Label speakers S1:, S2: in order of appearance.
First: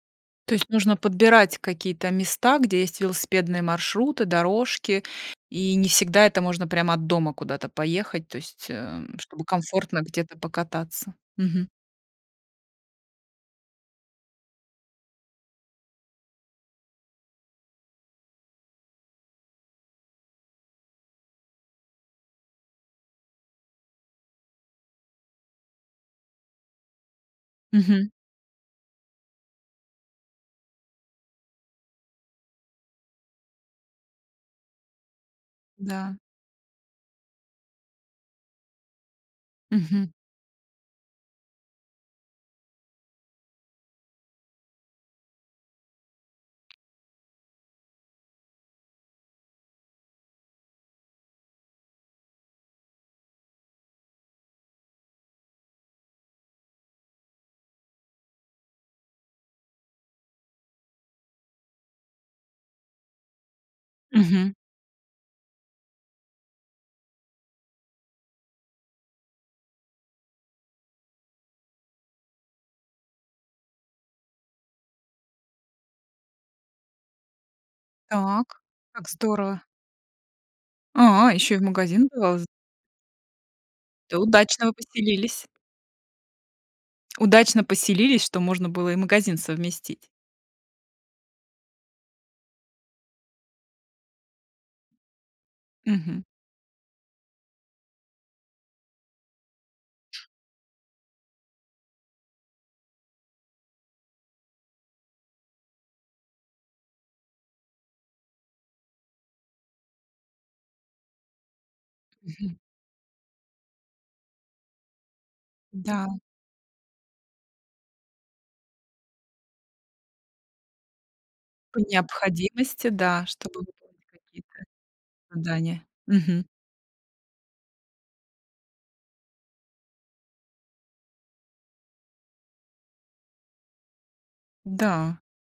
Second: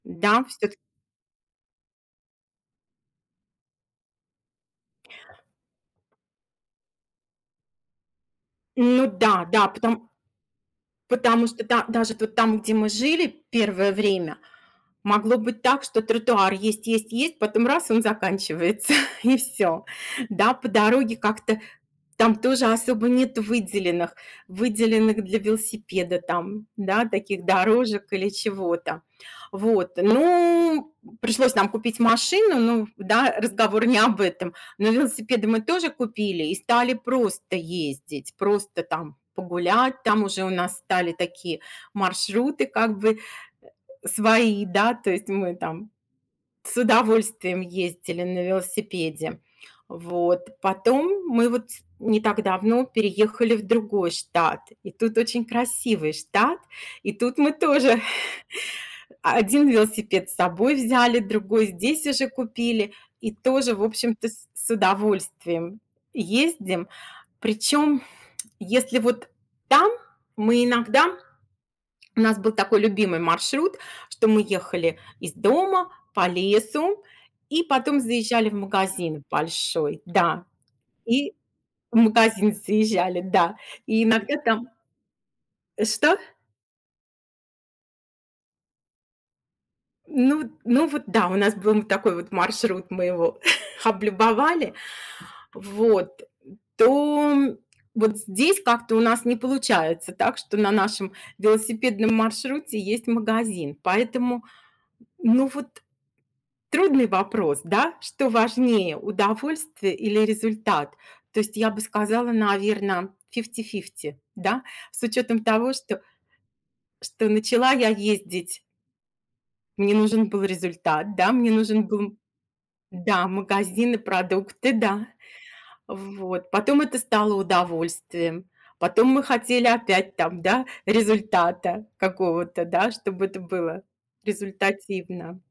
S1: Да,
S2: То
S1: всё
S2: есть
S1: т
S2: нужно подбирать какие-то места, где есть велосипедные маршруты, дорожки, и не всегда это можно прямо от дома куда-то поехать, то есть,
S1: Ну
S2: эм,
S1: да,
S2: чтобы
S1: да.
S2: комфортно
S1: Потом
S2: где-то покататься.
S1: Потому что
S2: Мгм.
S1: да даже вот там, где мы жили первое время, могло быть так, что тротуар есть, есть, есть, потом раз- и он заканчивается, и всё. Да, по дороге как-то там тоже особо нету выделенных, выделенных для велосипеда, там, да, таких дорожек
S2: Мгм.
S1: или чего-то. Вот. Ну, м, пришлось нам купить машину. Ну да, разговор не об этом, но велосипеды мы тоже
S2: Да.
S1: купили и стали просто ездить, просто, там, погулять.
S2: Мгм.
S1: Там уже у нас стали такие маршруты как бы, э, э, свои, да. То есть мы там с удовольствием ездили на велосипеде. Вот. Потом мы вот не так давно переехали в другой штат, и тут очень красивый штат, и тут мы тоже 1 велосипед с собой взяли, другой здесь уже купили и тоже, в общем-то, с
S2: Мгм.
S1: с удовольствием ездим. Причем если вот там мы иногда у нас был такой любимый маршрут, что мы ехали из дома по лесу и потом заезжали в
S2: Так, как
S1: магазин в
S2: здорово.
S1: большой. Да.
S2: А,
S1: И
S2: ещё и в
S1: в
S2: магазин бывал з
S1: магазин заезжали, да. И
S2: Это
S1: иногда
S2: удачно
S1: там
S2: вы поселились.
S1: Э. Что?
S2: Удачно поселились, что можно было и магазин совместить.
S1: Ну вот ну вот, да, у нас был, м, такой вот маршрут, мы его облюбовали. Вот,
S2: Мгм.
S1: м, то, м, вот здесь как-то у нас не получается так, что на нашем велосипедном маршруте есть магазин. Поэтому, ну, вот трудный вопрос, да? Что важнее: удовольствие или результат? То есть я бы сказала,
S2: Мгм.
S1: наверно, фифти-фифти, да? С учетом того, что,
S2: М-да.
S1: что начала я ездить мне нужен был результат, да? Мне
S2: По
S1: нужен был, м,
S2: необходимости, да,
S1: да,
S2: чтобы
S1: магазин и
S2: выполнять какие-то
S1: продукты, да.
S2: задания. Мгм.
S1: Вот, потом это стало удовольствием. Потом мы хотели опять там, да, результата какого-то, да? Чтоб это было
S2: Да.
S1: результативно.